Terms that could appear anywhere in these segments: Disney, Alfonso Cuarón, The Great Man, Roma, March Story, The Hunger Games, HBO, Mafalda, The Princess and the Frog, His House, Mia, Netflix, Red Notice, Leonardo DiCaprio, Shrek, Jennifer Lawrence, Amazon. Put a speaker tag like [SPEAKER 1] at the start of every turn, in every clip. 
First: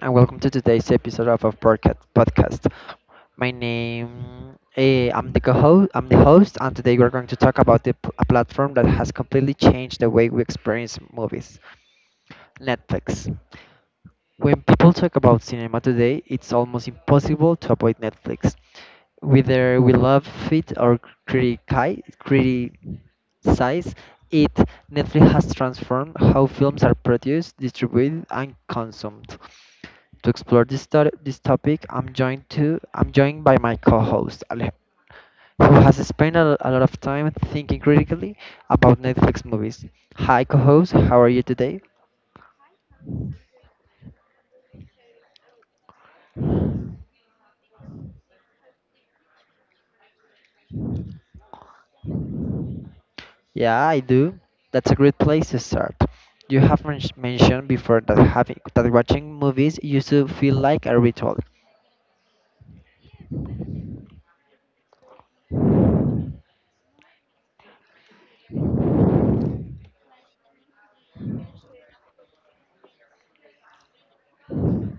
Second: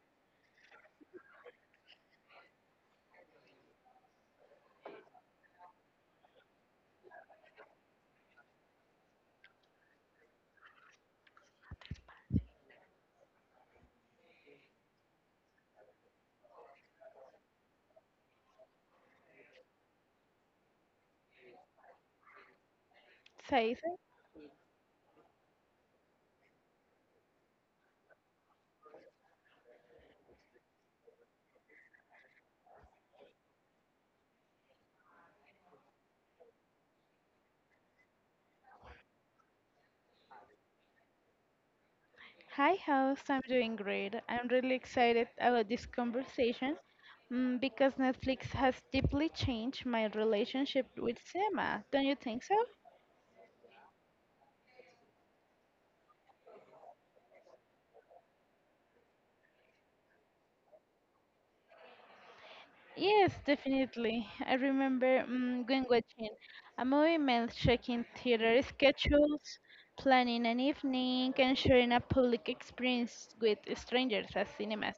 [SPEAKER 1] and welcome to today's episode of our podcast. I'm the co-host. I'm the host, and today we're going to talk about a platform that has completely changed the way we experience movies, Netflix. When people talk about cinema today, it's almost impossible to avoid Netflix. Whether we love it or
[SPEAKER 2] Saisa.
[SPEAKER 1] criticize it, Netflix has transformed how films are produced, distributed, and consumed. To explore this topic, I'm joined by my co-host Ale, who has spent a lot of time thinking critically about Netflix movies. Hi, co-host, how are you today?
[SPEAKER 2] Hi, house. I'm doing great. I'm really excited about this conversation because Netflix has deeply changed my relationship with cinema. Don't you think so?
[SPEAKER 1] Yeah, I do. That's a great place to start. You have mentioned before that having that watching movies used to feel like a ritual.
[SPEAKER 2] Yes, definitely. I remember going watching a movie meant checking theater schedules, planning an evening, and sharing a public experience with strangers at cinemas.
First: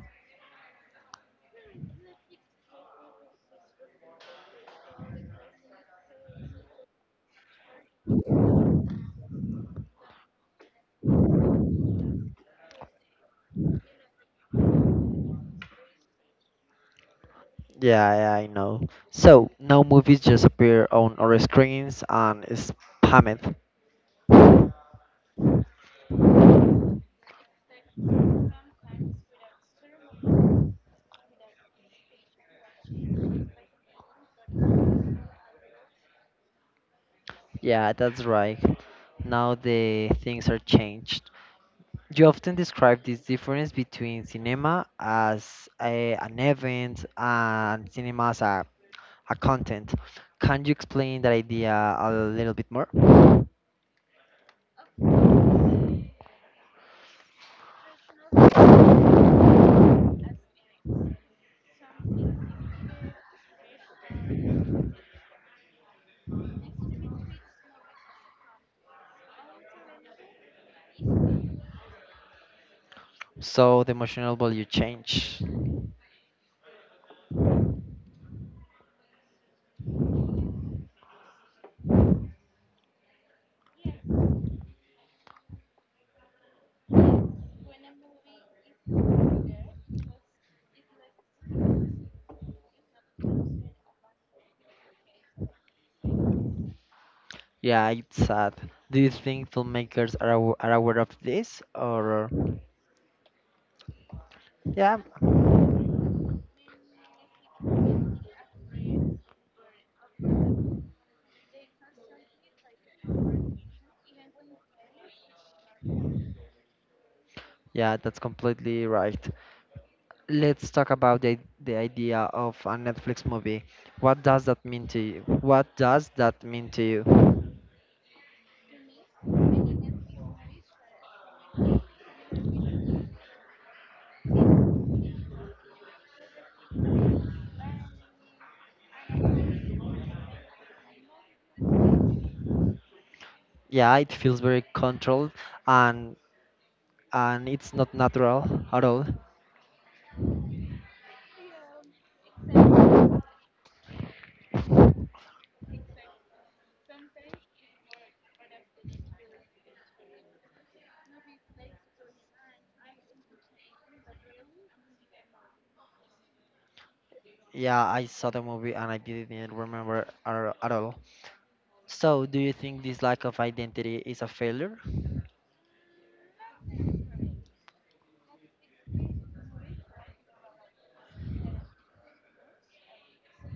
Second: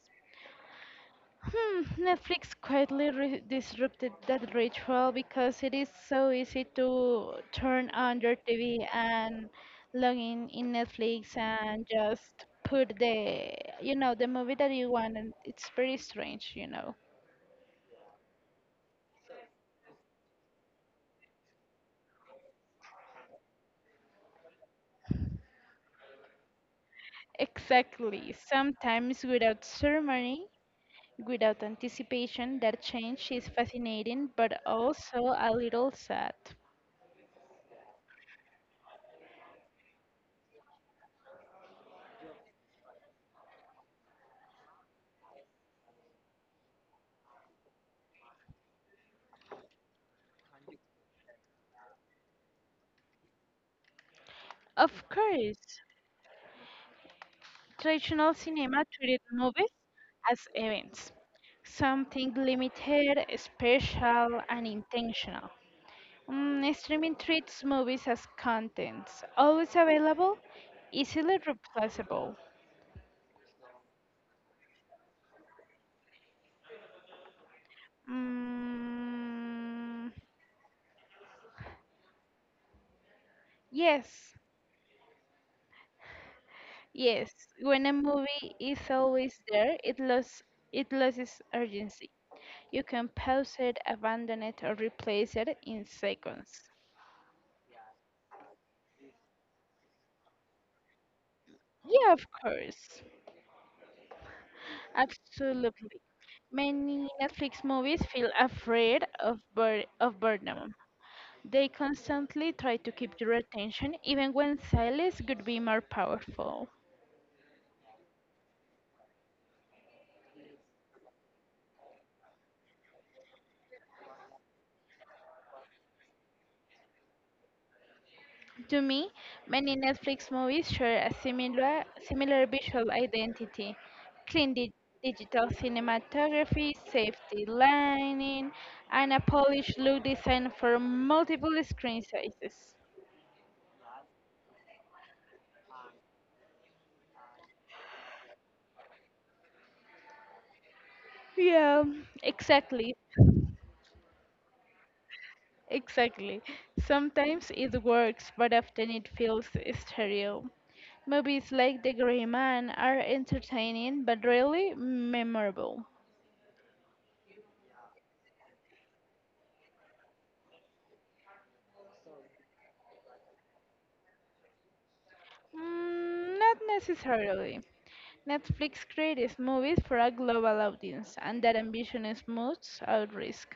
[SPEAKER 2] Netflix quietly disrupted that ritual because it is so easy to turn on your TV and log in Netflix and just put the the movie that you want, and it's very strange.
[SPEAKER 1] Yeah, yeah, I know. So now movies just appear on our screens and spammed.
[SPEAKER 2] Exactly. Sometimes without ceremony, without anticipation, that change is fascinating but also a little sad.
[SPEAKER 1] Yeah, that's right. Now the things are changed. You often describe this difference between cinema as an event and cinema as a content. Can you explain that idea a little bit more?
[SPEAKER 2] Of course, traditional cinema treated movies as events, something limited, special, and intentional. Streaming treats movies as contents, always available, easily replaceable.
[SPEAKER 1] So the emotional value change.
[SPEAKER 2] Mm, yes, yes. When a movie is always there, it loses urgency. You can pause it, abandon it, or replace it in seconds.
[SPEAKER 1] Yeah, it's sad. Do you think filmmakers are aware of this?
[SPEAKER 2] Yeah, of
[SPEAKER 1] Or
[SPEAKER 2] course.
[SPEAKER 1] yeah,
[SPEAKER 2] Absolutely. Many Netflix movies feel afraid of bur of boredom. They constantly try to keep your attention, even when silence could be more powerful.
[SPEAKER 1] yeah, that's completely right. Let's talk about the idea of a Netflix movie. What does that mean to you? What does that mean to you?
[SPEAKER 2] To me, many Netflix movies share a similar visual identity. Clean di digital cinematography, safety lighting, and a polished look designed for multiple screen sizes.
[SPEAKER 1] Yeah, it feels very controlled and and it's not natural at all.
[SPEAKER 2] Yeah, exactly. Exactly. Sometimes it works, but often it feels stereo. Movies like The Gray Man are entertaining but rarely memorable.
[SPEAKER 1] Yeah, I saw the movie and I didn't remember at all. So, do you think this lack of identity is a failure?
[SPEAKER 2] Not necessarily. Netflix creates movies for a global audience, and that ambition is most at risk.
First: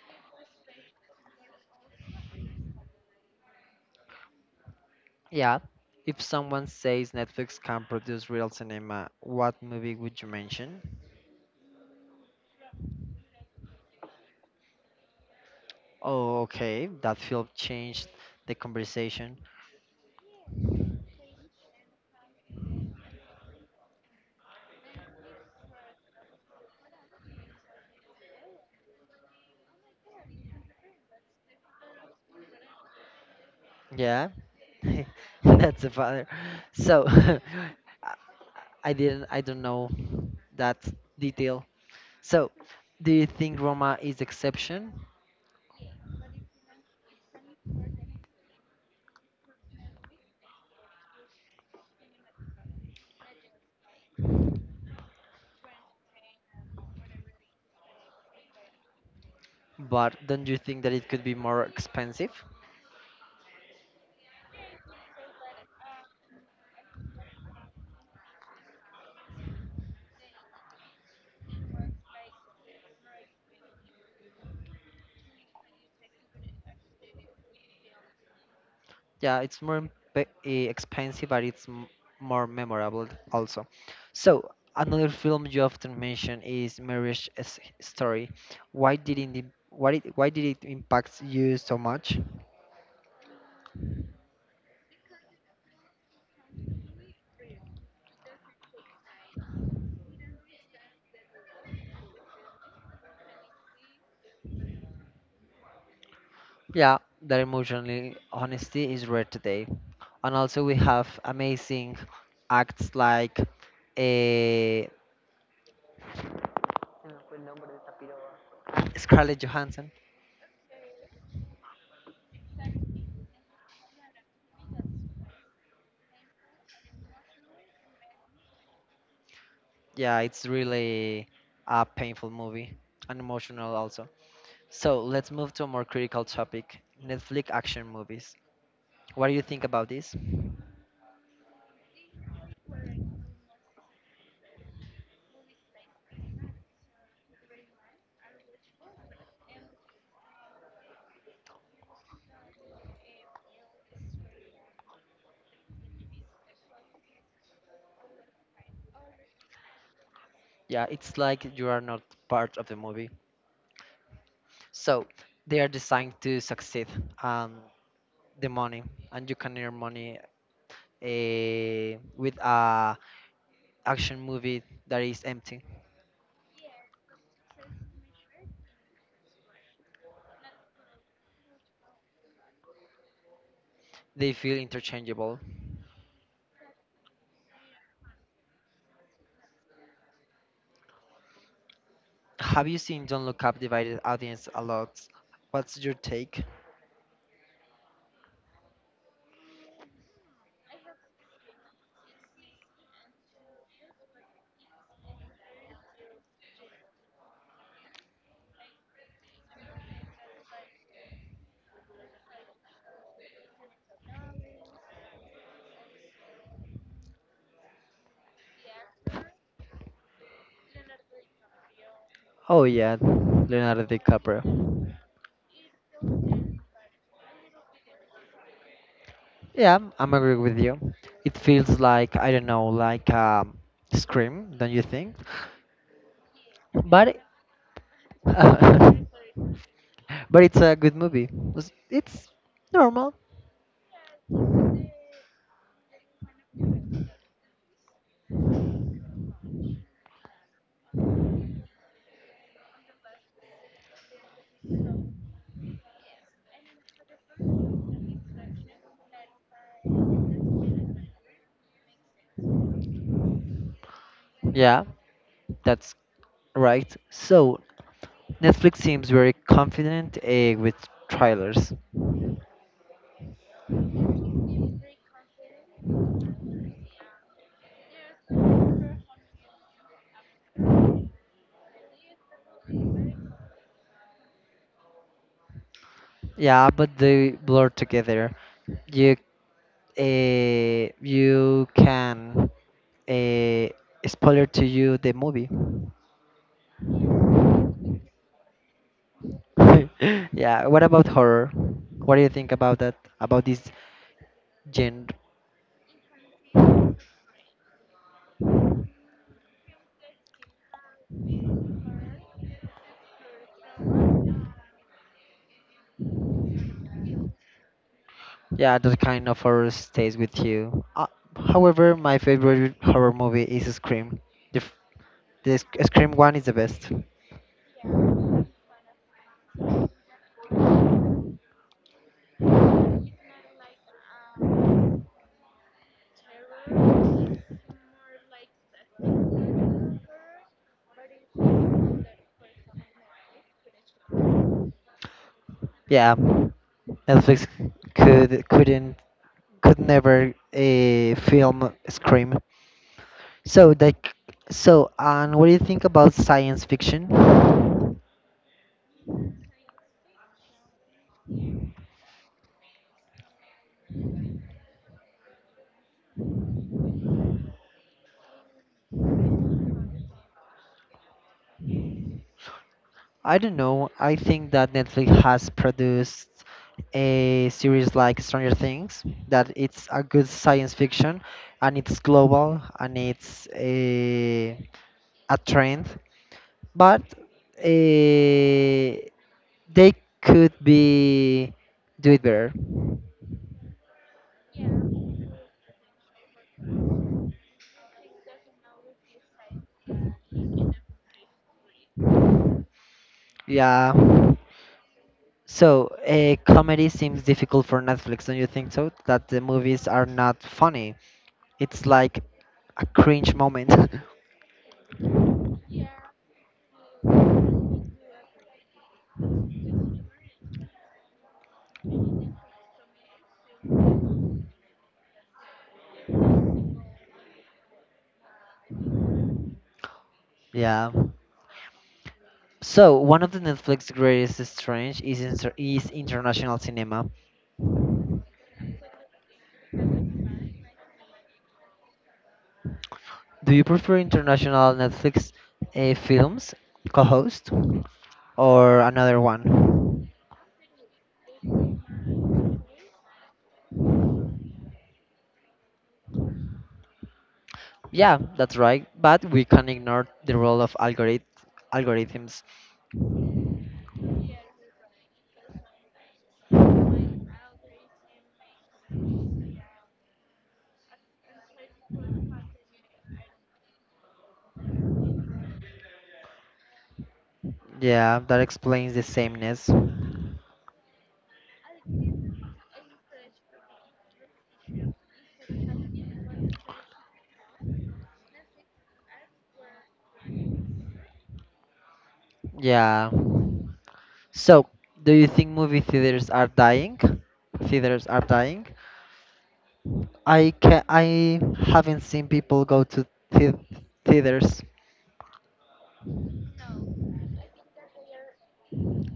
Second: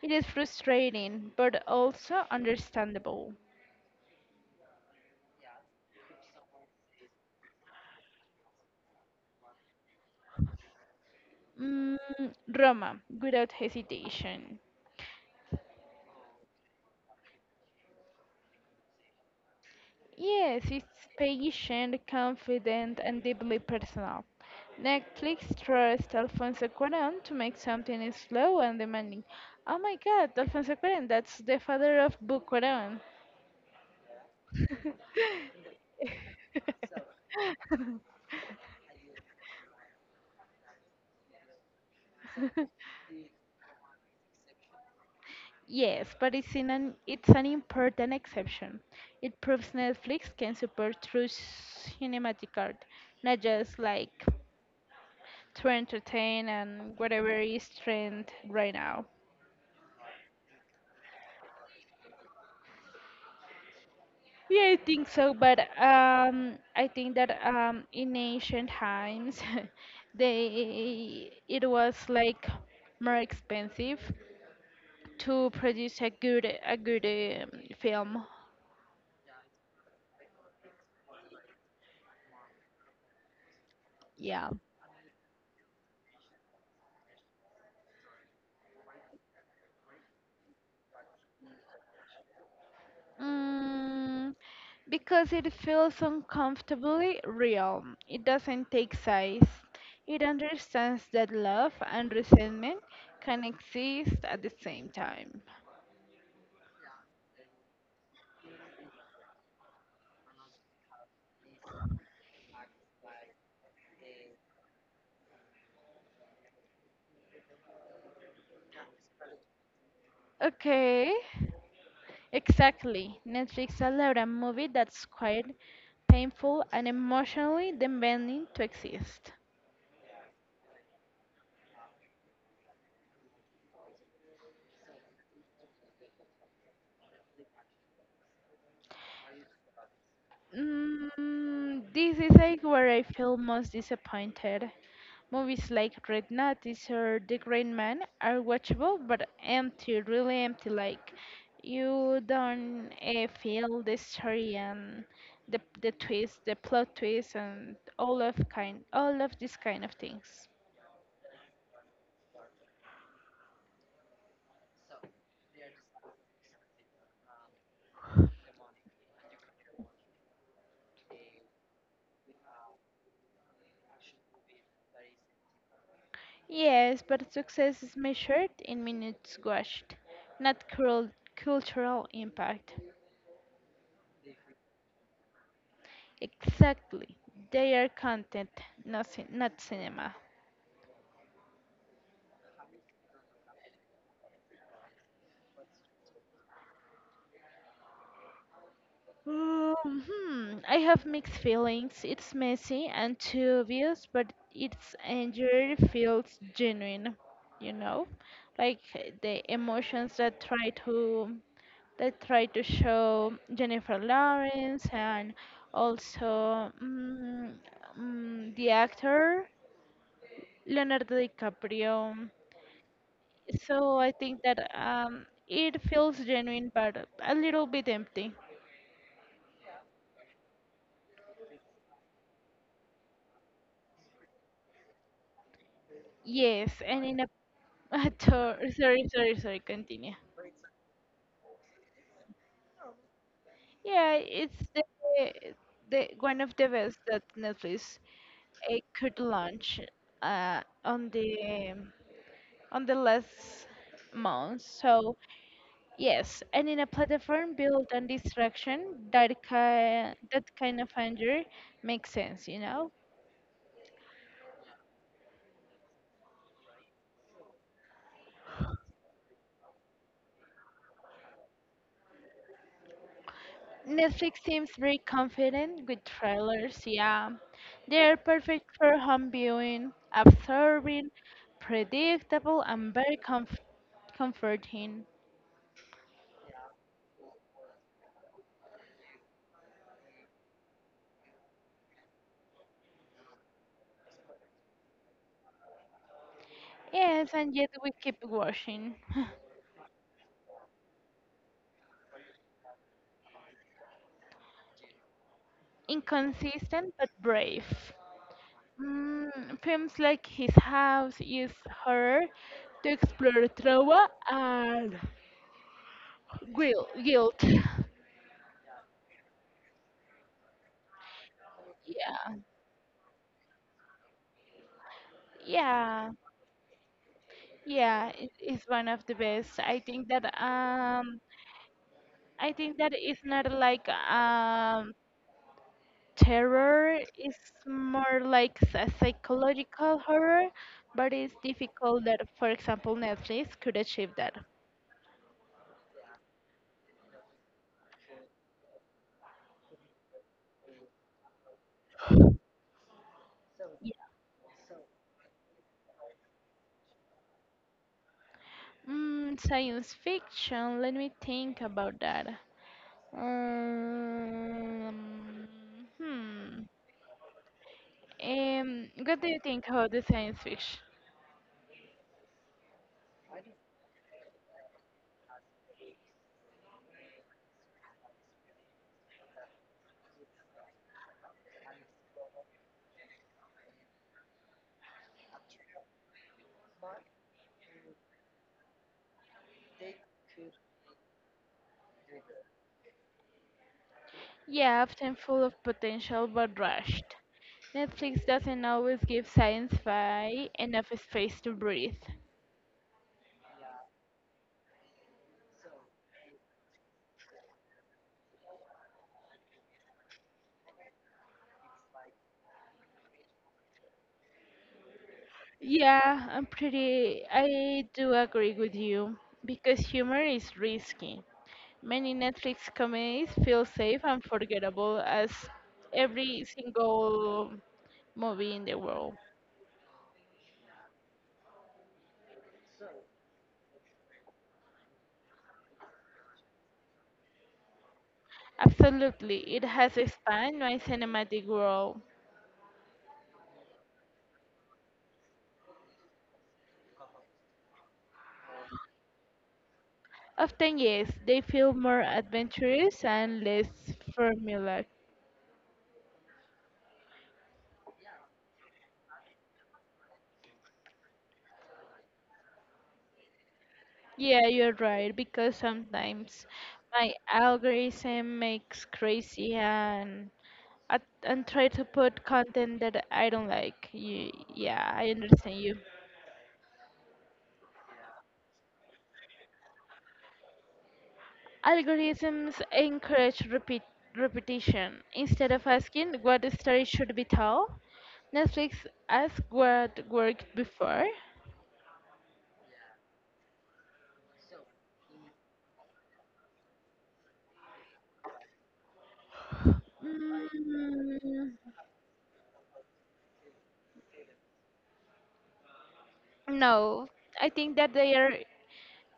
[SPEAKER 2] It is frustrating, but also understandable.
[SPEAKER 1] Yeah. If someone says Netflix can produce real cinema, what movie would you mention?
[SPEAKER 2] Mm, Roma, without hesitation.
[SPEAKER 1] Oh, okay. That film changed the conversation.
[SPEAKER 2] Yes, it's patient, confident, and deeply personal. Netflix trusts Alfonso Cuarón to make something slow and demanding. Oh my god, Alfonso Cuarón, that's the father of Book Cuarón.
[SPEAKER 1] Yeah. That's a father. So, I I don't know that detail. So, do you think Roma is exception?
[SPEAKER 2] Yes, but it's an important exception. It proves Netflix can support true cinematic art, not just like to entertain and whatever is trend right now.
[SPEAKER 1] But don't you think that it could be more expensive?
[SPEAKER 2] Yeah, I think so, but I think that in ancient times, they it was like more expensive to produce a good film.
[SPEAKER 1] Yeah, it's expensive, but it's more memorable also.
[SPEAKER 2] Yeah.
[SPEAKER 1] So, another film you often mention is Story. Why did it impact you so much?
[SPEAKER 2] Mm, because it feels uncomfortably real. It doesn't take sides. It understands that love and resentment can exist at the same time.
[SPEAKER 1] Yeah, that emotional honesty is rare today. And also we have amazing acts like eh, Scarlett Johansson.
[SPEAKER 2] Okay, exactly. Netflix allowed a movie that's quite painful and emotionally demanding to exist.
[SPEAKER 1] Yeah, it's really a painful movie and emotional also. So let's move to a more critical topic Netflix action movies. What do you think about this?
[SPEAKER 2] This is like where I feel most disappointed. Movies like Red Notice or The Great Man are watchable but empty, really empty. Like you don't feel the story and the twist, the plot twist, and all of these kind of things.
[SPEAKER 1] Yeah, it's like you are not part of the movie. So they are designed to succeed um, the money, and you can earn money with a action movie that is empty.
[SPEAKER 2] Yes, but success is measured in minutes watched, not cruel cultural impact.
[SPEAKER 1] They feel interchangeable.
[SPEAKER 2] Exactly. They are content, not cinema.
[SPEAKER 1] Have you seen Don't Look Up divided audience a lot? What's your take?
[SPEAKER 2] I have mixed feelings. It's messy and too obvious, but its anger feels genuine, you know? Like the emotions that try to show Jennifer Lawrence and also the actor Leonardo DiCaprio.
[SPEAKER 1] Oh yeah, Leonardo
[SPEAKER 2] So I think
[SPEAKER 1] DiCaprio.
[SPEAKER 2] that it feels genuine, but a little bit empty.
[SPEAKER 1] I'm agree with you. It feels like I don't know, like Scream, don't you think?
[SPEAKER 2] Yes, and
[SPEAKER 1] But
[SPEAKER 2] in a
[SPEAKER 1] uh,
[SPEAKER 2] sorry, sorry, sorry. Continue.
[SPEAKER 1] but it's a good movie. It's normal.
[SPEAKER 2] Yeah, it's the one of the best that Netflix could launch uh, on the on the last month. So yes, and in a platform built on distraction, that kind of anger makes sense, you know.
[SPEAKER 1] Yeah, that's right. So Netflix seems very confident with trailers.
[SPEAKER 2] Netflix seems very confident with trailers, yeah. They're perfect for home viewing, absorbing, predictable, and very comforting.
[SPEAKER 1] Yeah, but they blur together. You you can uh, spoiler to you the movie.
[SPEAKER 2] Yes, and yet we keep watching.
[SPEAKER 1] yeah. What about horror? What do you think about that? About this genre?
[SPEAKER 2] Inconsistent but brave. Films like His House use horror to explore trauma and guilt.
[SPEAKER 1] Yeah, that kind of horror stays with you. However, my
[SPEAKER 2] Yeah,
[SPEAKER 1] favorite horror movie is Scream. The, f- the Sc-
[SPEAKER 2] yeah.
[SPEAKER 1] Scream one is the best.
[SPEAKER 2] Yeah, it is one of the best. I think that it's not like terror, it's more like a psychological horror, but it's difficult that, for example, Netflix could achieve that.
[SPEAKER 1] Yeah, Netflix could couldn't could never film Scream. So like, so and what do you think about science fiction?
[SPEAKER 2] Science fiction, let me think about that. Um, hmm. What do you think about the science fiction?
[SPEAKER 1] I don't know. I think that Netflix has produced a series like Stranger Things, that it's a good science fiction and it's global and it's a trend, but eh, they could be do it better.
[SPEAKER 2] Yeah, often full of potential but rushed. Netflix doesn't always give sci fi enough space to breathe.
[SPEAKER 1] Yeah. So, a comedy seems difficult for Netflix, don't you think so? That the movies are not funny. It's like a cringe moment.
[SPEAKER 2] Yeah, I'm pretty. I do agree with you because humor is risky. Many Netflix comedies feel safe and forgettable as every single movie in the world.
[SPEAKER 1] yeah. So, one of the Netflix greatest strengths is is international cinema.
[SPEAKER 2] Absolutely, it has expanded my cinematic world.
[SPEAKER 1] Do you prefer international Netflix films, co-host, or another one?
[SPEAKER 2] Often, yes, they feel more adventurous and less formulaic.
[SPEAKER 1] Yeah, that's right. But we can ignore the role of algorithms.
[SPEAKER 2] Yeah, you're right, because sometimes my algorithm makes crazy and and try to put content that I don't like. You, yeah, I understand you.
[SPEAKER 1] Yeah, that explains the sameness.
[SPEAKER 2] Algorithms encourage repeat repetition instead of asking what story should be told. Netflix asks what worked before.
[SPEAKER 1] Yeah. So, do you think movie theaters are dying? Theaters are dying? I
[SPEAKER 2] Mm,
[SPEAKER 1] haven't seen people go to the theaters
[SPEAKER 2] no, I think that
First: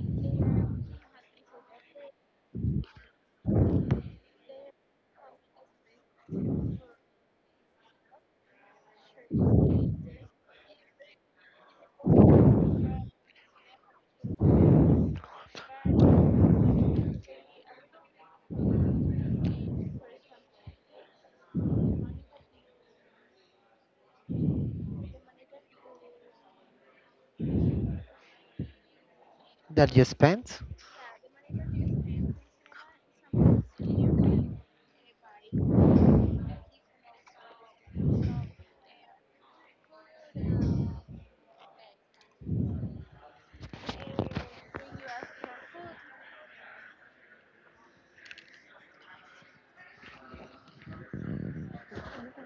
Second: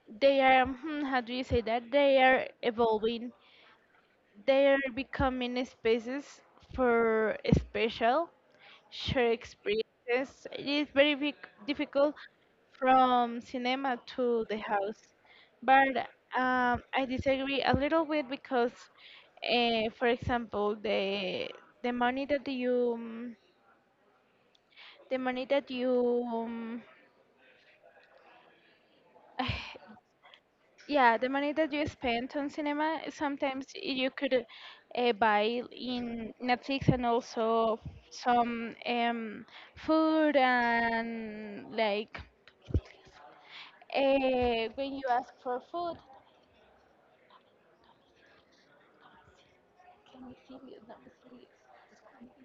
[SPEAKER 2] they are how do you say that? They are evolving. They are becoming spaces for special shared experiences. It is very big, difficult from cinema to the house, but I disagree a little bit because, for example, the money that you um, the money that you
[SPEAKER 1] that you spent.
[SPEAKER 2] yeah, the money that you spent on cinema, sometimes you could buy in Netflix and also some food and like when you ask for food, domicilios,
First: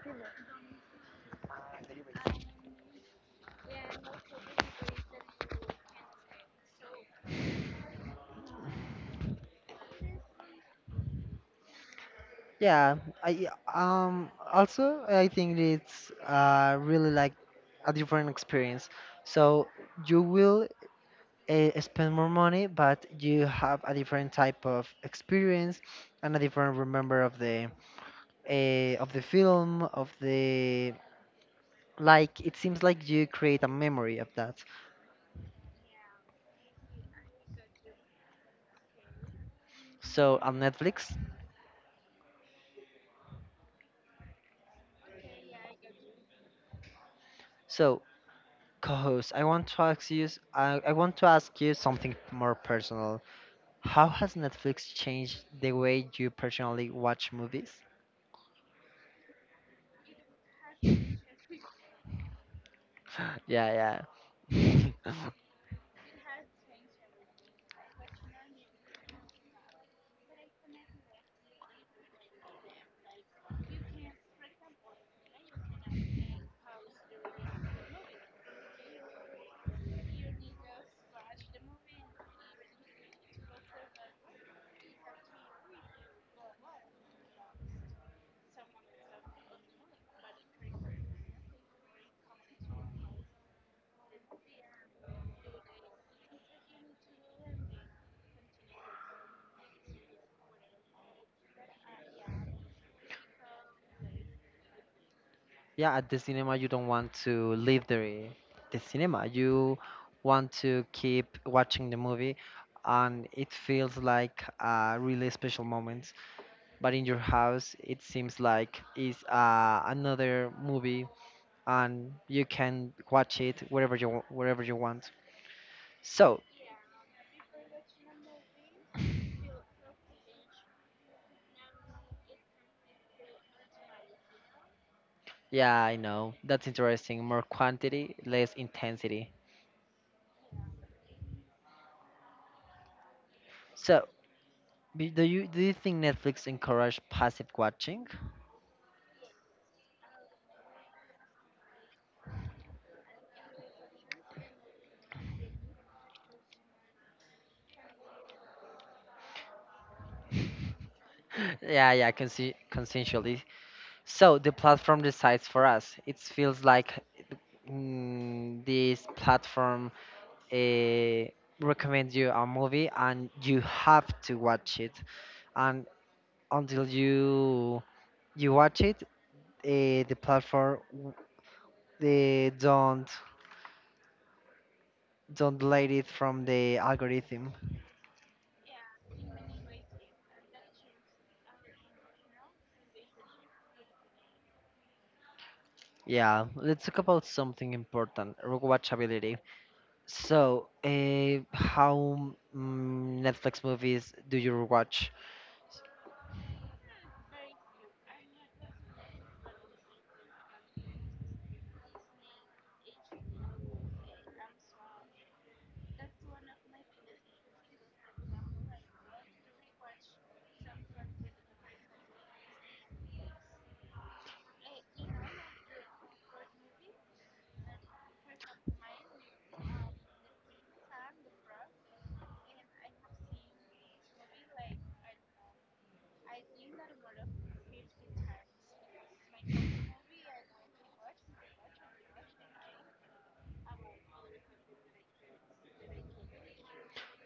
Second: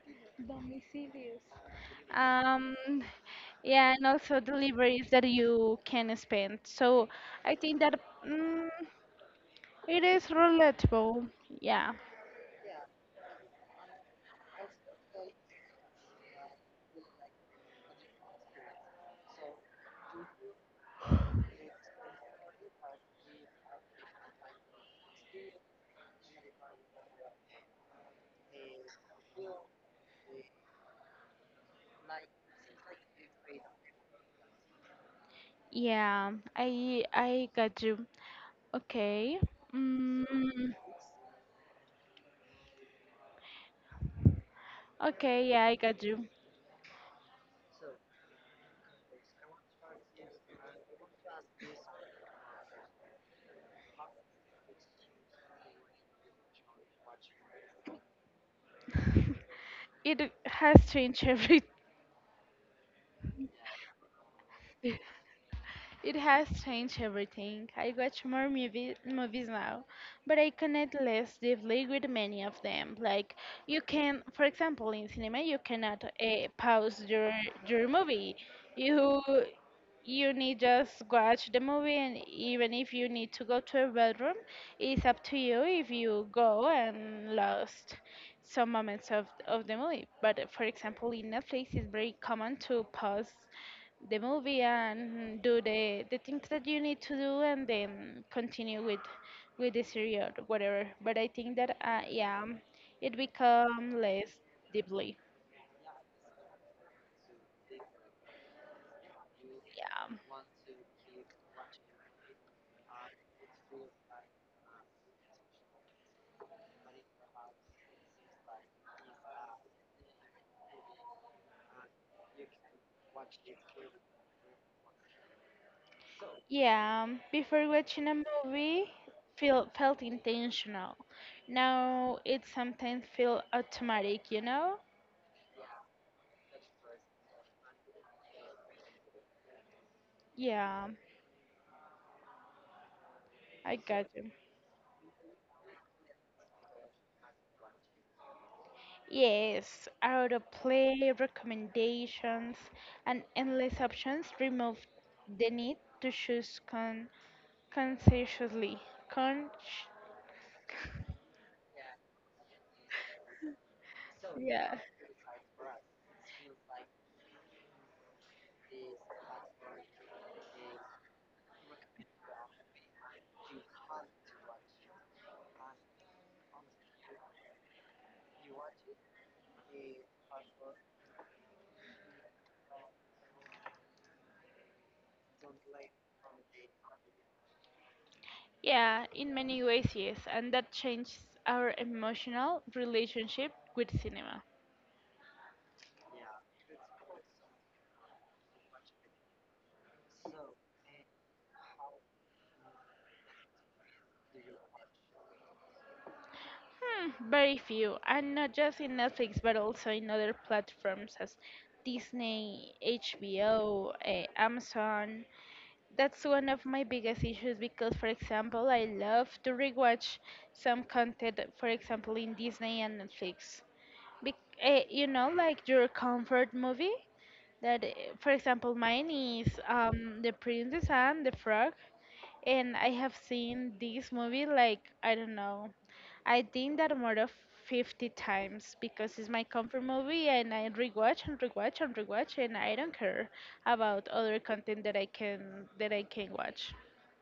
[SPEAKER 2] domicilios, domicilios. Yeah, and also deliveries that you can spend. So I think that mm, it is relatable. Yeah.
[SPEAKER 1] Yeah, I also I think it's really like a different experience. So you will spend more money, but you have a different type of experience and a different remember of the film of the like. It seems like you create a memory of that.
[SPEAKER 2] Yeah, I got you. Okay.
[SPEAKER 1] So on
[SPEAKER 2] Mm,
[SPEAKER 1] Netflix.
[SPEAKER 2] okay, yeah, I got you.
[SPEAKER 1] So co-host, I want to ask you something more personal. How has Netflix changed the way you personally watch movies?
[SPEAKER 2] It has changed every
[SPEAKER 1] Yeah, yeah.
[SPEAKER 2] it has changed everything. I watch movies now, but I connect less deeply with many of them. Like you can, for example, in cinema, you cannot pause your movie. You you need just watch the movie, and even if you need to go to a bedroom, it's up to you if you go and lost some moments of the movie, but for example, in Netflix it's very common to pause the movie and do the things that you need to do, and then continue with the series or whatever. But I think that yeah, it become less deeply.
[SPEAKER 1] Yeah, at the cinema you don't want to leave the cinema. You
[SPEAKER 2] Yeah.
[SPEAKER 1] want to keep watching the movie and it feels like a really special moment. But in your house it seems like it's another movie and you can watch it wherever you want. So,
[SPEAKER 2] Yeah, before watching a movie, feel felt intentional. Now it sometimes feel automatic, you know?
[SPEAKER 1] yeah, I know. That's interesting. More quantity, less intensity.
[SPEAKER 2] Yeah, I
[SPEAKER 1] So,
[SPEAKER 2] got you.
[SPEAKER 1] b- do you think Netflix encourage passive watching?
[SPEAKER 2] Yes, autoplay, recommendations, and endless options remove the need to choose consciously. Con
[SPEAKER 1] Yeah, yeah, consensually. So the
[SPEAKER 2] yeah.
[SPEAKER 1] platform decides for us. It feels like mm, this platform uh, recommends you a movie and you have to watch it. And until you watch it, the platform they don't delete it from the algorithm.
[SPEAKER 2] Yeah, in many ways, yes, and that changes our emotional relationship with cinema.
[SPEAKER 1] Yeah, let's talk about something important: rewatchability. So, how mm, Netflix movies do you rewatch?
[SPEAKER 2] Hmm, very few, and not just in Netflix, but also in other platforms as Disney, HBO, eh, Amazon. That's one of my biggest issues because, for example, I love to rewatch some content, for example, in Disney and Netflix. Bec- you know, like your comfort movie? That for example, mine is The Princess and the Frog, and I have seen this movie like I don't know, I think that more of 50 times, because it's my comfort movie and I rewatch and rewatch and rewatch, and I don't care about other content that I can watch.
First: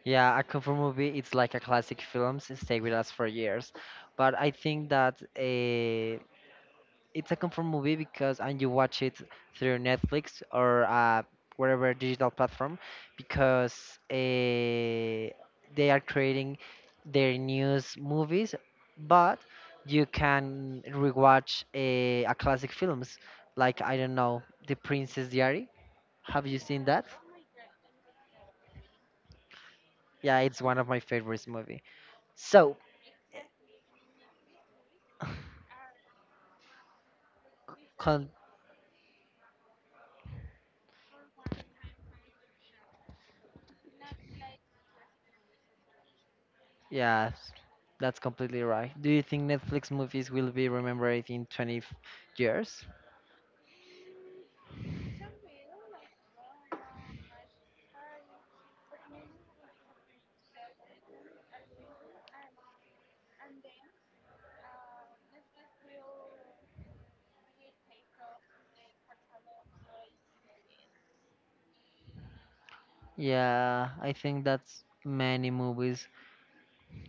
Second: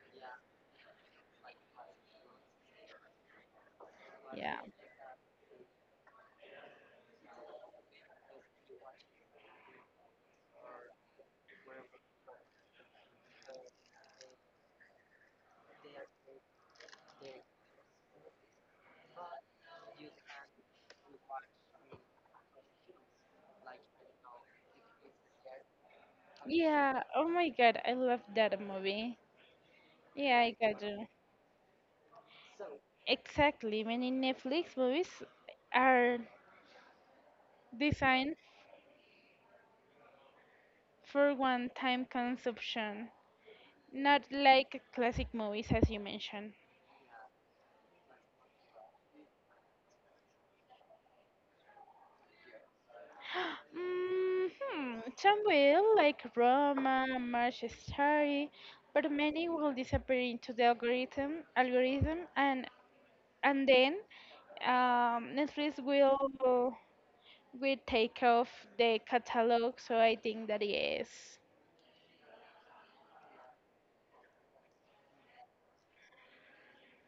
[SPEAKER 1] Yeah, a comfort movie it's like a classic films stay with us for years, but I
[SPEAKER 2] Yeah.
[SPEAKER 1] think that it's a comfort movie because and you watch it through Netflix or whatever digital platform because they are creating their news movies, but you can rewatch a classic films like I don't know The Princess Diary. Have you seen
[SPEAKER 2] Yeah,
[SPEAKER 1] that?
[SPEAKER 2] oh my god, I love that movie. Yeah,
[SPEAKER 1] Yeah,
[SPEAKER 2] I
[SPEAKER 1] it's one
[SPEAKER 2] got
[SPEAKER 1] of my
[SPEAKER 2] you.
[SPEAKER 1] favorites movie. So,
[SPEAKER 2] Exactly, many Netflix movies are
[SPEAKER 1] con-
[SPEAKER 2] designed for one time consumption, not like classic movies as you mentioned.
[SPEAKER 1] yeah, that's completely right. Do you think Netflix movies will be remembered in 20 years?
[SPEAKER 2] Hmm, some will, like Roma, March Story, but many will disappear into algorithm, and then Netflix will take off the catalog. So I think that is
[SPEAKER 1] Yeah, I think that's many movies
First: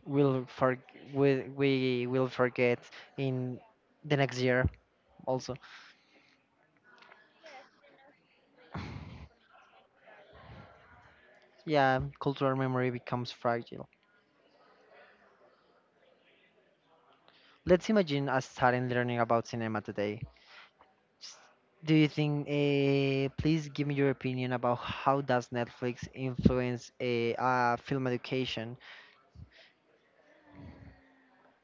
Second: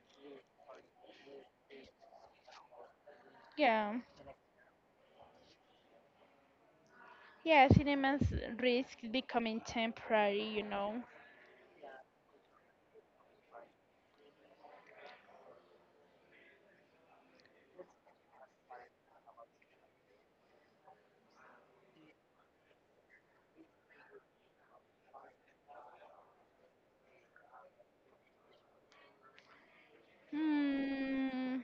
[SPEAKER 1] will for will we will forget in
[SPEAKER 2] yeah,
[SPEAKER 1] the next year also.
[SPEAKER 2] yeah. Cinemas risk becoming temporary, you know.
[SPEAKER 1] Yeah, cultural memory becomes fragile. Let's imagine us starting learning about cinema today. S- Do you think? Please give me your opinion about how does Netflix influence eh, a film education?
[SPEAKER 2] Hmm.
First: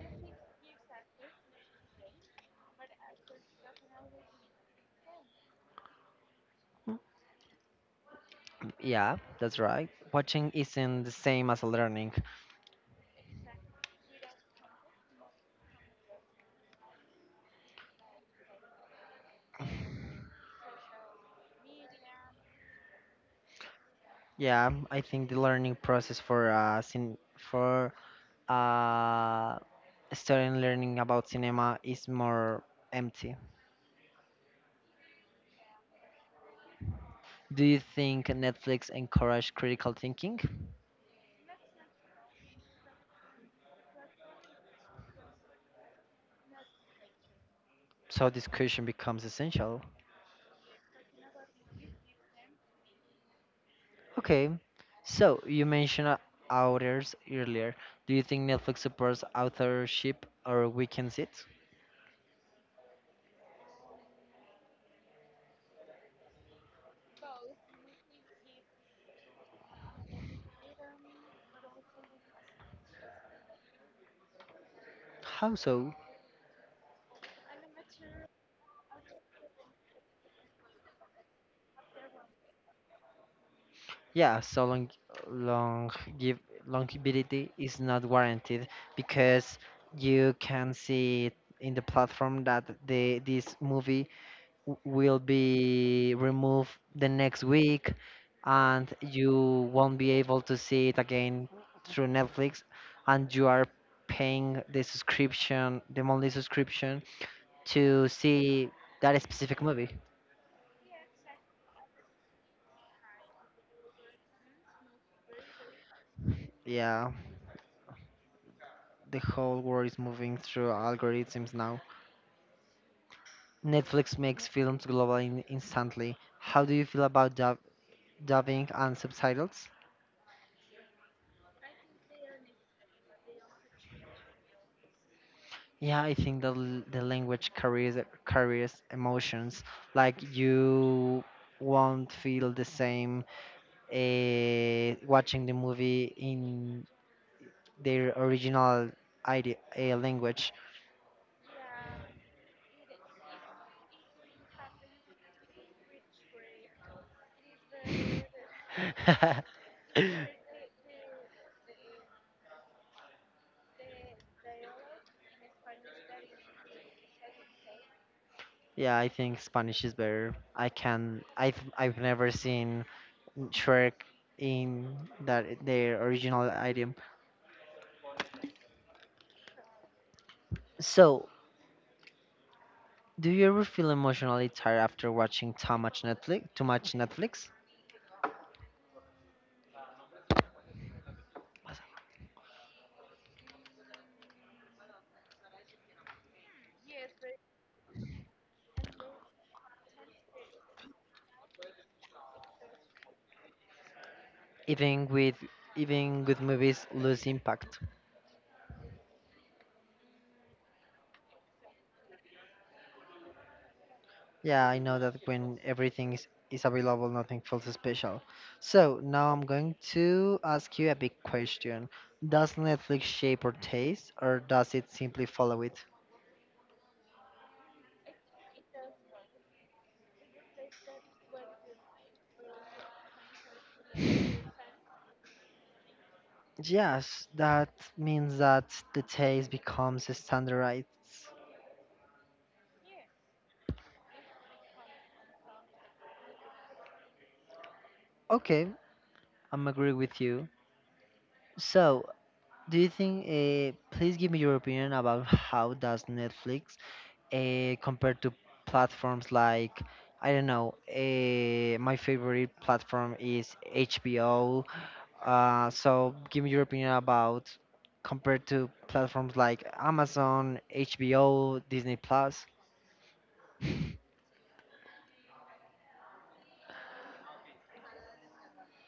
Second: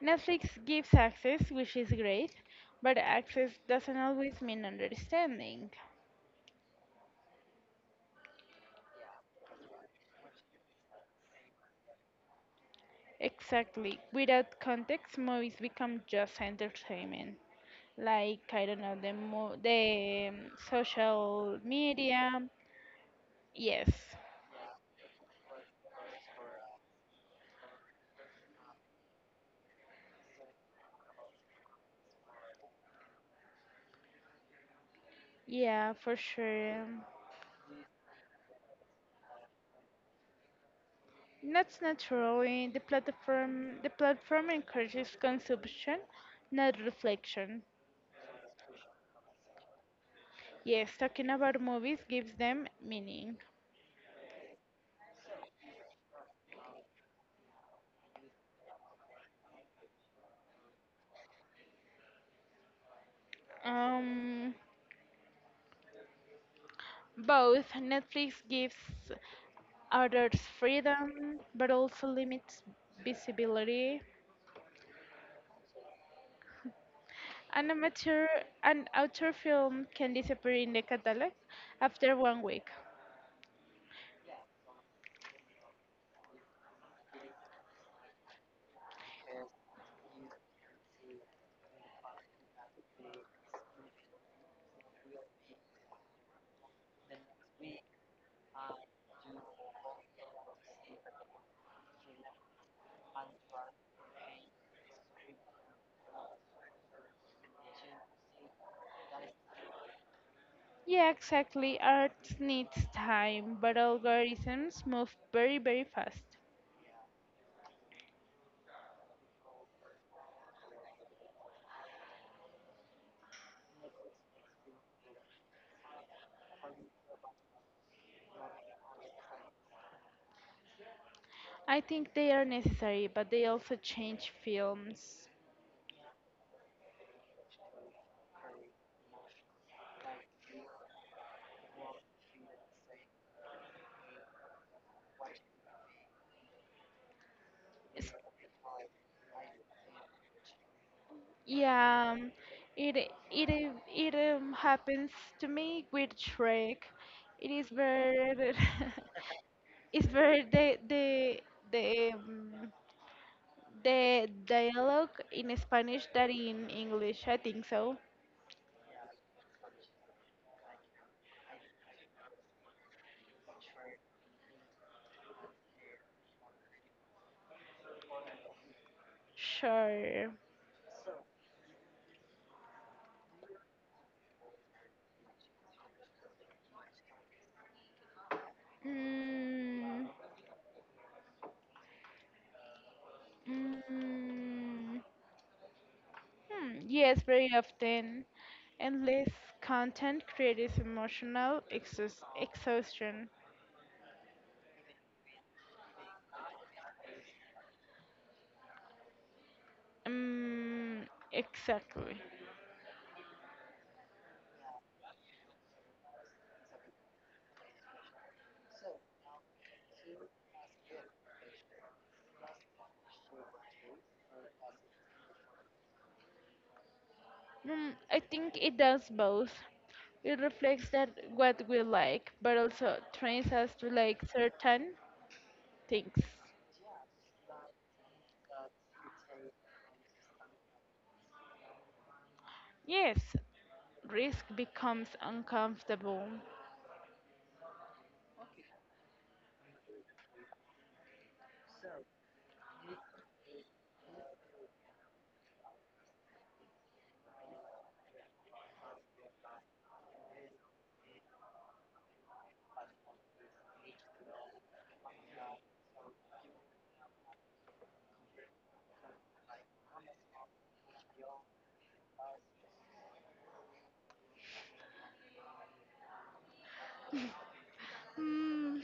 [SPEAKER 2] Netflix gives access, which is great, but access doesn't always mean understanding.
[SPEAKER 1] Mm, yeah, that's right. Watching isn't the same as learning.
[SPEAKER 2] Exactly. Without context, movies become just entertainment. Like, I don't know, the, mo- the social media. Yes.
[SPEAKER 1] Yeah, I think the learning process for cin- for uh, starting learning about cinema is more empty.
[SPEAKER 2] Yeah, for sure.
[SPEAKER 1] Do you think Netflix encourage critical thinking?
[SPEAKER 2] Not naturally. The platform encourages consumption, not reflection.
[SPEAKER 1] So discussion becomes essential.
[SPEAKER 2] Yes, talking about movies gives them meaning.
[SPEAKER 1] Okay, so you mentioned authors earlier. Do you think Netflix supports authorship or weakens it?
[SPEAKER 2] Um, Both. Netflix gives others freedom, but also limits visibility.
[SPEAKER 1] How so?
[SPEAKER 2] An amateur, an author film can disappear in the catalog after 1 week.
[SPEAKER 1] Yeah, long give longevity is not warranted because you can see in the platform that the this movie will be removed the next week and you won't be able to see it again through Netflix and you are paying the monthly subscription to see that specific movie.
[SPEAKER 2] Yeah, exactly. Art needs time, but algorithms move very, very fast.
[SPEAKER 1] Yeah, the whole world is moving through algorithms now. Netflix makes films global instantly. How do you feel about dubbing and subtitles?
[SPEAKER 2] I think they are necessary, but they also change films.
[SPEAKER 1] Yeah, I think the language carries emotions. Like you won't feel the same watching the movie in their
[SPEAKER 2] S-
[SPEAKER 1] original language.
[SPEAKER 2] Yeah, it it I- it happens to me with Shrek. It is very it's very the um, the dialogue in Spanish that in English. I think so.
[SPEAKER 1] Yeah, I think Spanish is better. I've never seen Shrek in that their original idiom.
[SPEAKER 2] Sure.
[SPEAKER 1] So, do you ever feel emotionally tired after watching too much Netflix? Too much Netflix?
[SPEAKER 2] Mm, mm, yes, very often. Endless content creates emotional exhaust exhaustion.
[SPEAKER 1] Even with even good movies lose impact.
[SPEAKER 2] Mm, exactly.
[SPEAKER 1] Yeah, I know that when is available, nothing feels special. So now I'm going to ask you a big question. Does Netflix shape our taste or does it simply follow it?
[SPEAKER 2] I think it does both. It reflects that what we like, but also trains us to like certain things.
[SPEAKER 1] Yes, that means that the taste becomes standardized.
[SPEAKER 2] Yes, risk becomes uncomfortable.
[SPEAKER 1] Okay, I'm agree with you. So do you think? Please give me your opinion about how does Netflix compared to platforms like I don't know. My favorite platform is HBO. So give me your opinion about compared to platforms like Amazon, HBO, Disney Plus.
[SPEAKER 2] Mm.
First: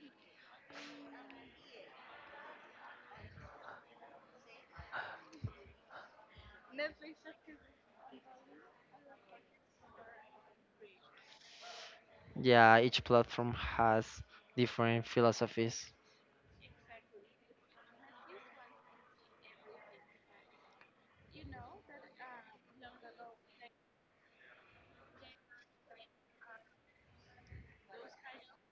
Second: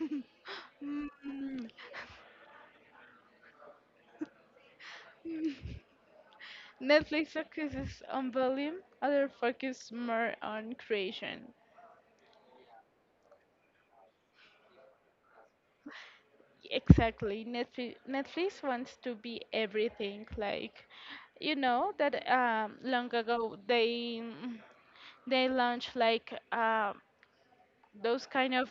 [SPEAKER 2] Mm. Netflix focuses on volume, other focus more on creation.
[SPEAKER 1] Yeah, each platform has different philosophies.
[SPEAKER 2] Exactly. Netflix wants to be everything. Like, you know, that long ago they launch like those kind of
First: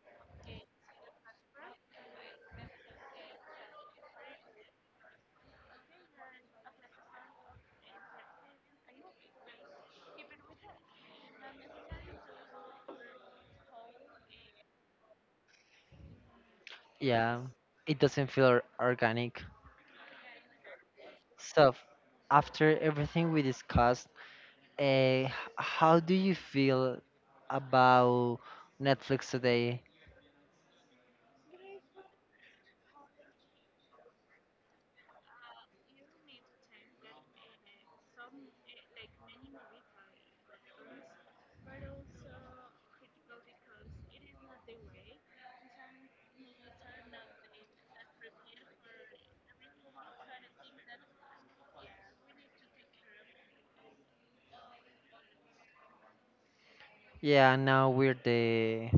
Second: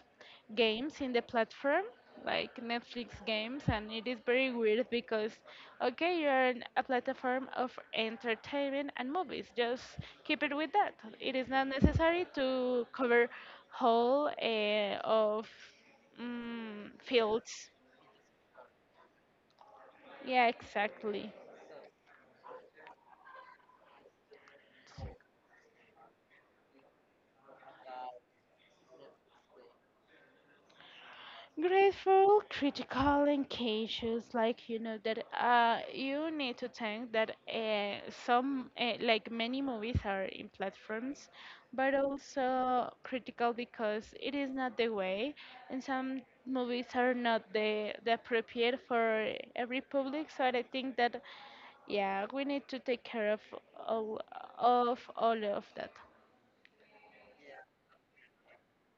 [SPEAKER 2] games in the platform like Netflix games, and it is very weird because okay, you're in a platform of entertainment and movies, just keep it with that. It is not necessary to cover whole
[SPEAKER 1] Yeah,
[SPEAKER 2] fields.
[SPEAKER 1] it doesn't feel organic.
[SPEAKER 2] Yeah, exactly.
[SPEAKER 1] So after everything we discussed, uh, how do you feel about Netflix today?
[SPEAKER 2] Grateful, critical, and cautious. Like you know that you need to think that some like many movies are in platforms, but also critical because it is not the way, and some movies are not the appropriate for every public. So I think that yeah, we need to take care of all, of all of that.
[SPEAKER 1] Yeah, now we're the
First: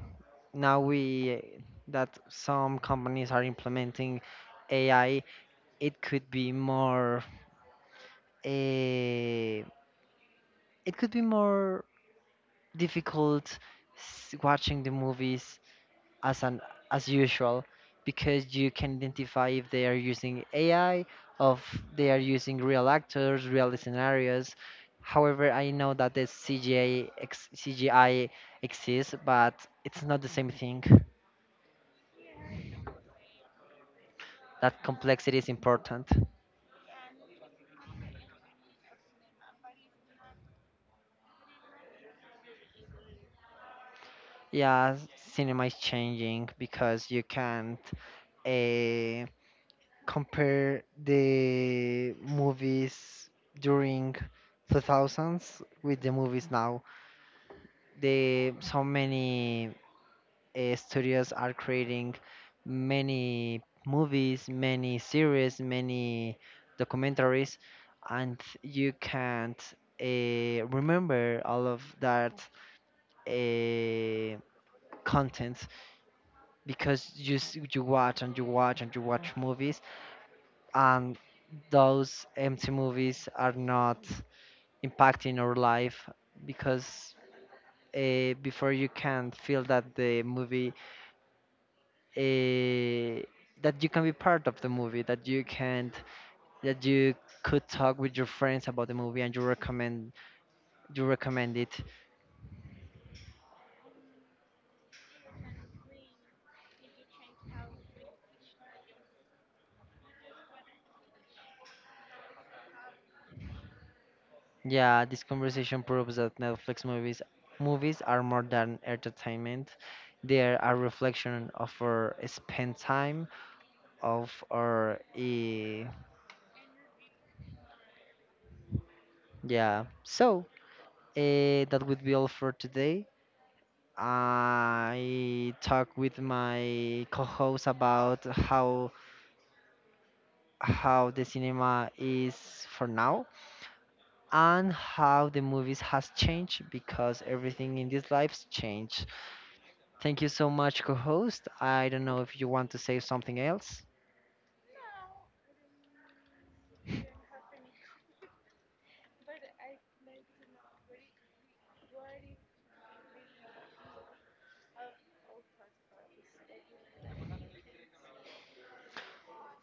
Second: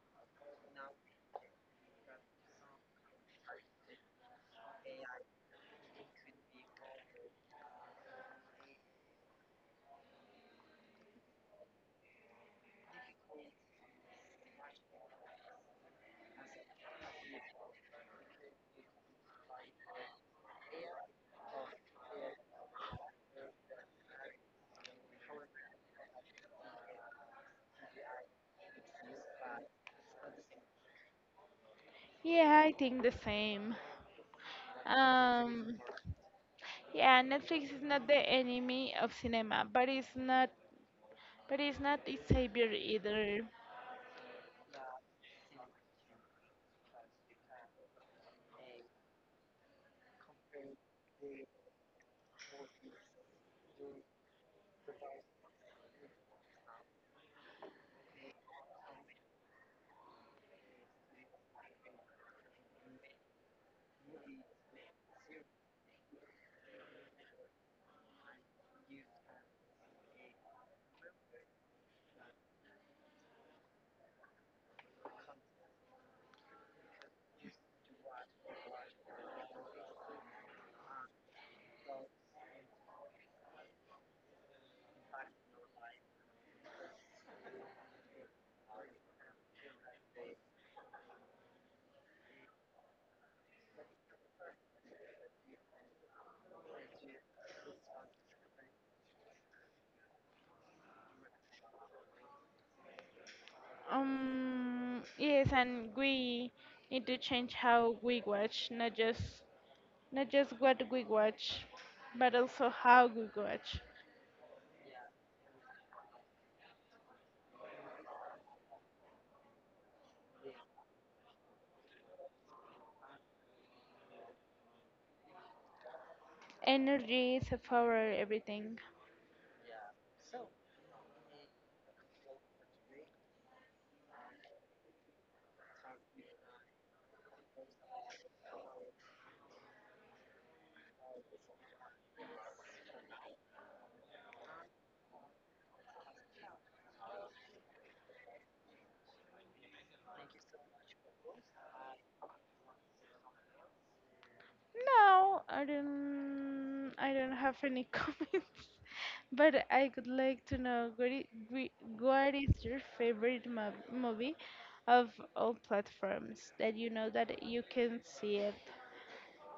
[SPEAKER 1] now we that some companies are implementing AI, it could be more uh, it could be more difficult watching the movies as an as usual because you can identify if they are using AI, of they are using real actors, real scenarios. However, I know that the CGI exists, but it's not the same thing.
[SPEAKER 2] Yeah, I think the same.
[SPEAKER 1] That complexity is
[SPEAKER 2] Um,
[SPEAKER 1] important.
[SPEAKER 2] Yeah, Netflix is not the enemy of cinema, but it's not its savior either.
[SPEAKER 1] Yeah, cinema is changing because you can't uh, compare the movies during 2000s with the movies now. They so many studios are creating many movies, many series, many documentaries, and you can't remember all of that uh, content because you watch and you watch and you watch movies, and those empty movies are not impacting our life because before you can feel that the movie uh, that you can be part of the movie, that you can that you could talk with your friends about the movie and you recommend it.
[SPEAKER 2] Yes, and we need to change how we watch, not just what we watch, but also how we watch.
[SPEAKER 1] Yeah, this conversation proves that Netflix movies are more than entertainment. They are a reflection of our spent time, of our
[SPEAKER 2] Energy is a power everything.
[SPEAKER 1] yeah. So, that would be all for today. I talked with my co-host about how the cinema is for now and how the movies has changed because everything in these lives changed. Thank you so much, co-host. I don't know if you want to say something else.
[SPEAKER 2] No, I don't. I don't have any comments. But I would like to know what is your favorite movie of all platforms that you know that you can see it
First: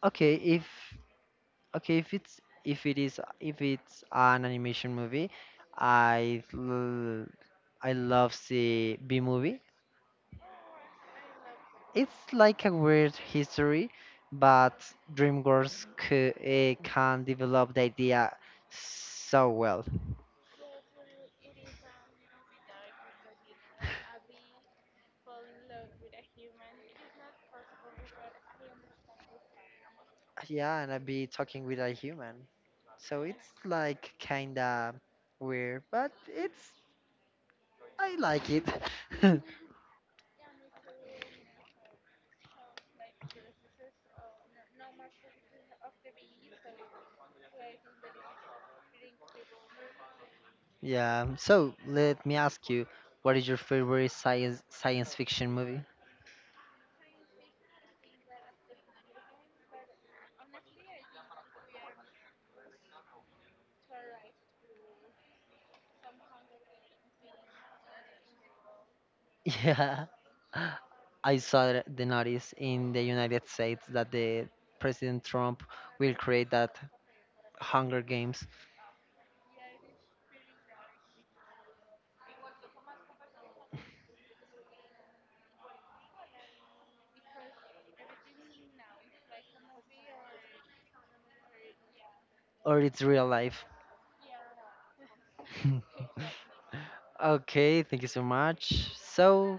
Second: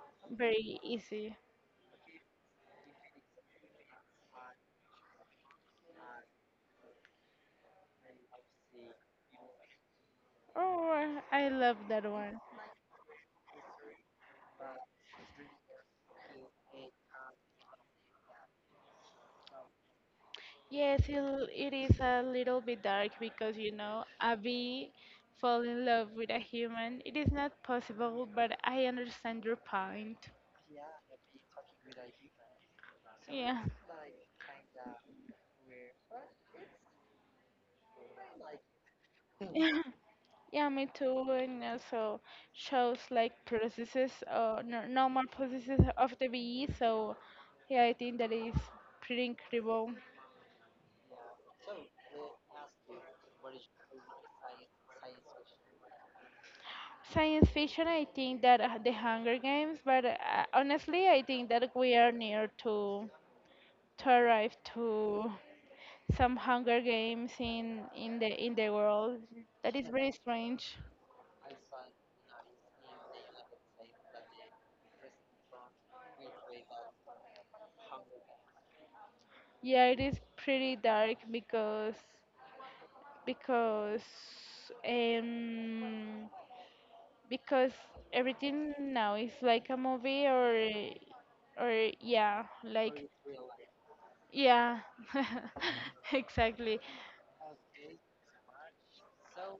[SPEAKER 1] Okay,
[SPEAKER 2] very
[SPEAKER 1] if
[SPEAKER 2] easy.
[SPEAKER 1] okay, if it's if it is if it's an animation movie, I l- I love the B movie.
[SPEAKER 2] Oh, I love that
[SPEAKER 1] It's
[SPEAKER 2] one.
[SPEAKER 1] like a weird history, but DreamWorks can develop the idea so well.
[SPEAKER 2] Yes, it is a little bit dark because you know a bee fall in love with a human. It is not possible, but I understand your point.
[SPEAKER 1] Yeah, and I'd be talking with a human. So it's
[SPEAKER 2] Yeah.
[SPEAKER 1] like kinda weird, but it's I like it.
[SPEAKER 2] Yeah, yeah, me too. And also shows like processes n normal processes of the bee. So yeah, I think that is pretty incredible.
[SPEAKER 1] Yeah. So let me ask you, what is your favorite science fiction movie?
[SPEAKER 2] Science fiction, I think that the Hunger Games, but honestly, I think that we are near to arrive to some Hunger Games in in the world. That is
[SPEAKER 1] Yeah.
[SPEAKER 2] very strange.
[SPEAKER 1] I saw the notice in the United States that the President Trump will create that Hunger Games,
[SPEAKER 2] Yeah, it is pretty dark because because um because everything now is like a movie or yeah,
[SPEAKER 1] or it's
[SPEAKER 2] like
[SPEAKER 1] real life.
[SPEAKER 2] yeah. Exactly.
[SPEAKER 1] Okay, thank you so much. So,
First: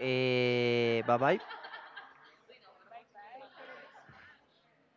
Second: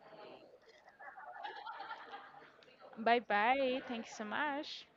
[SPEAKER 1] bye bye.
[SPEAKER 2] Bye bye. Thank you so much.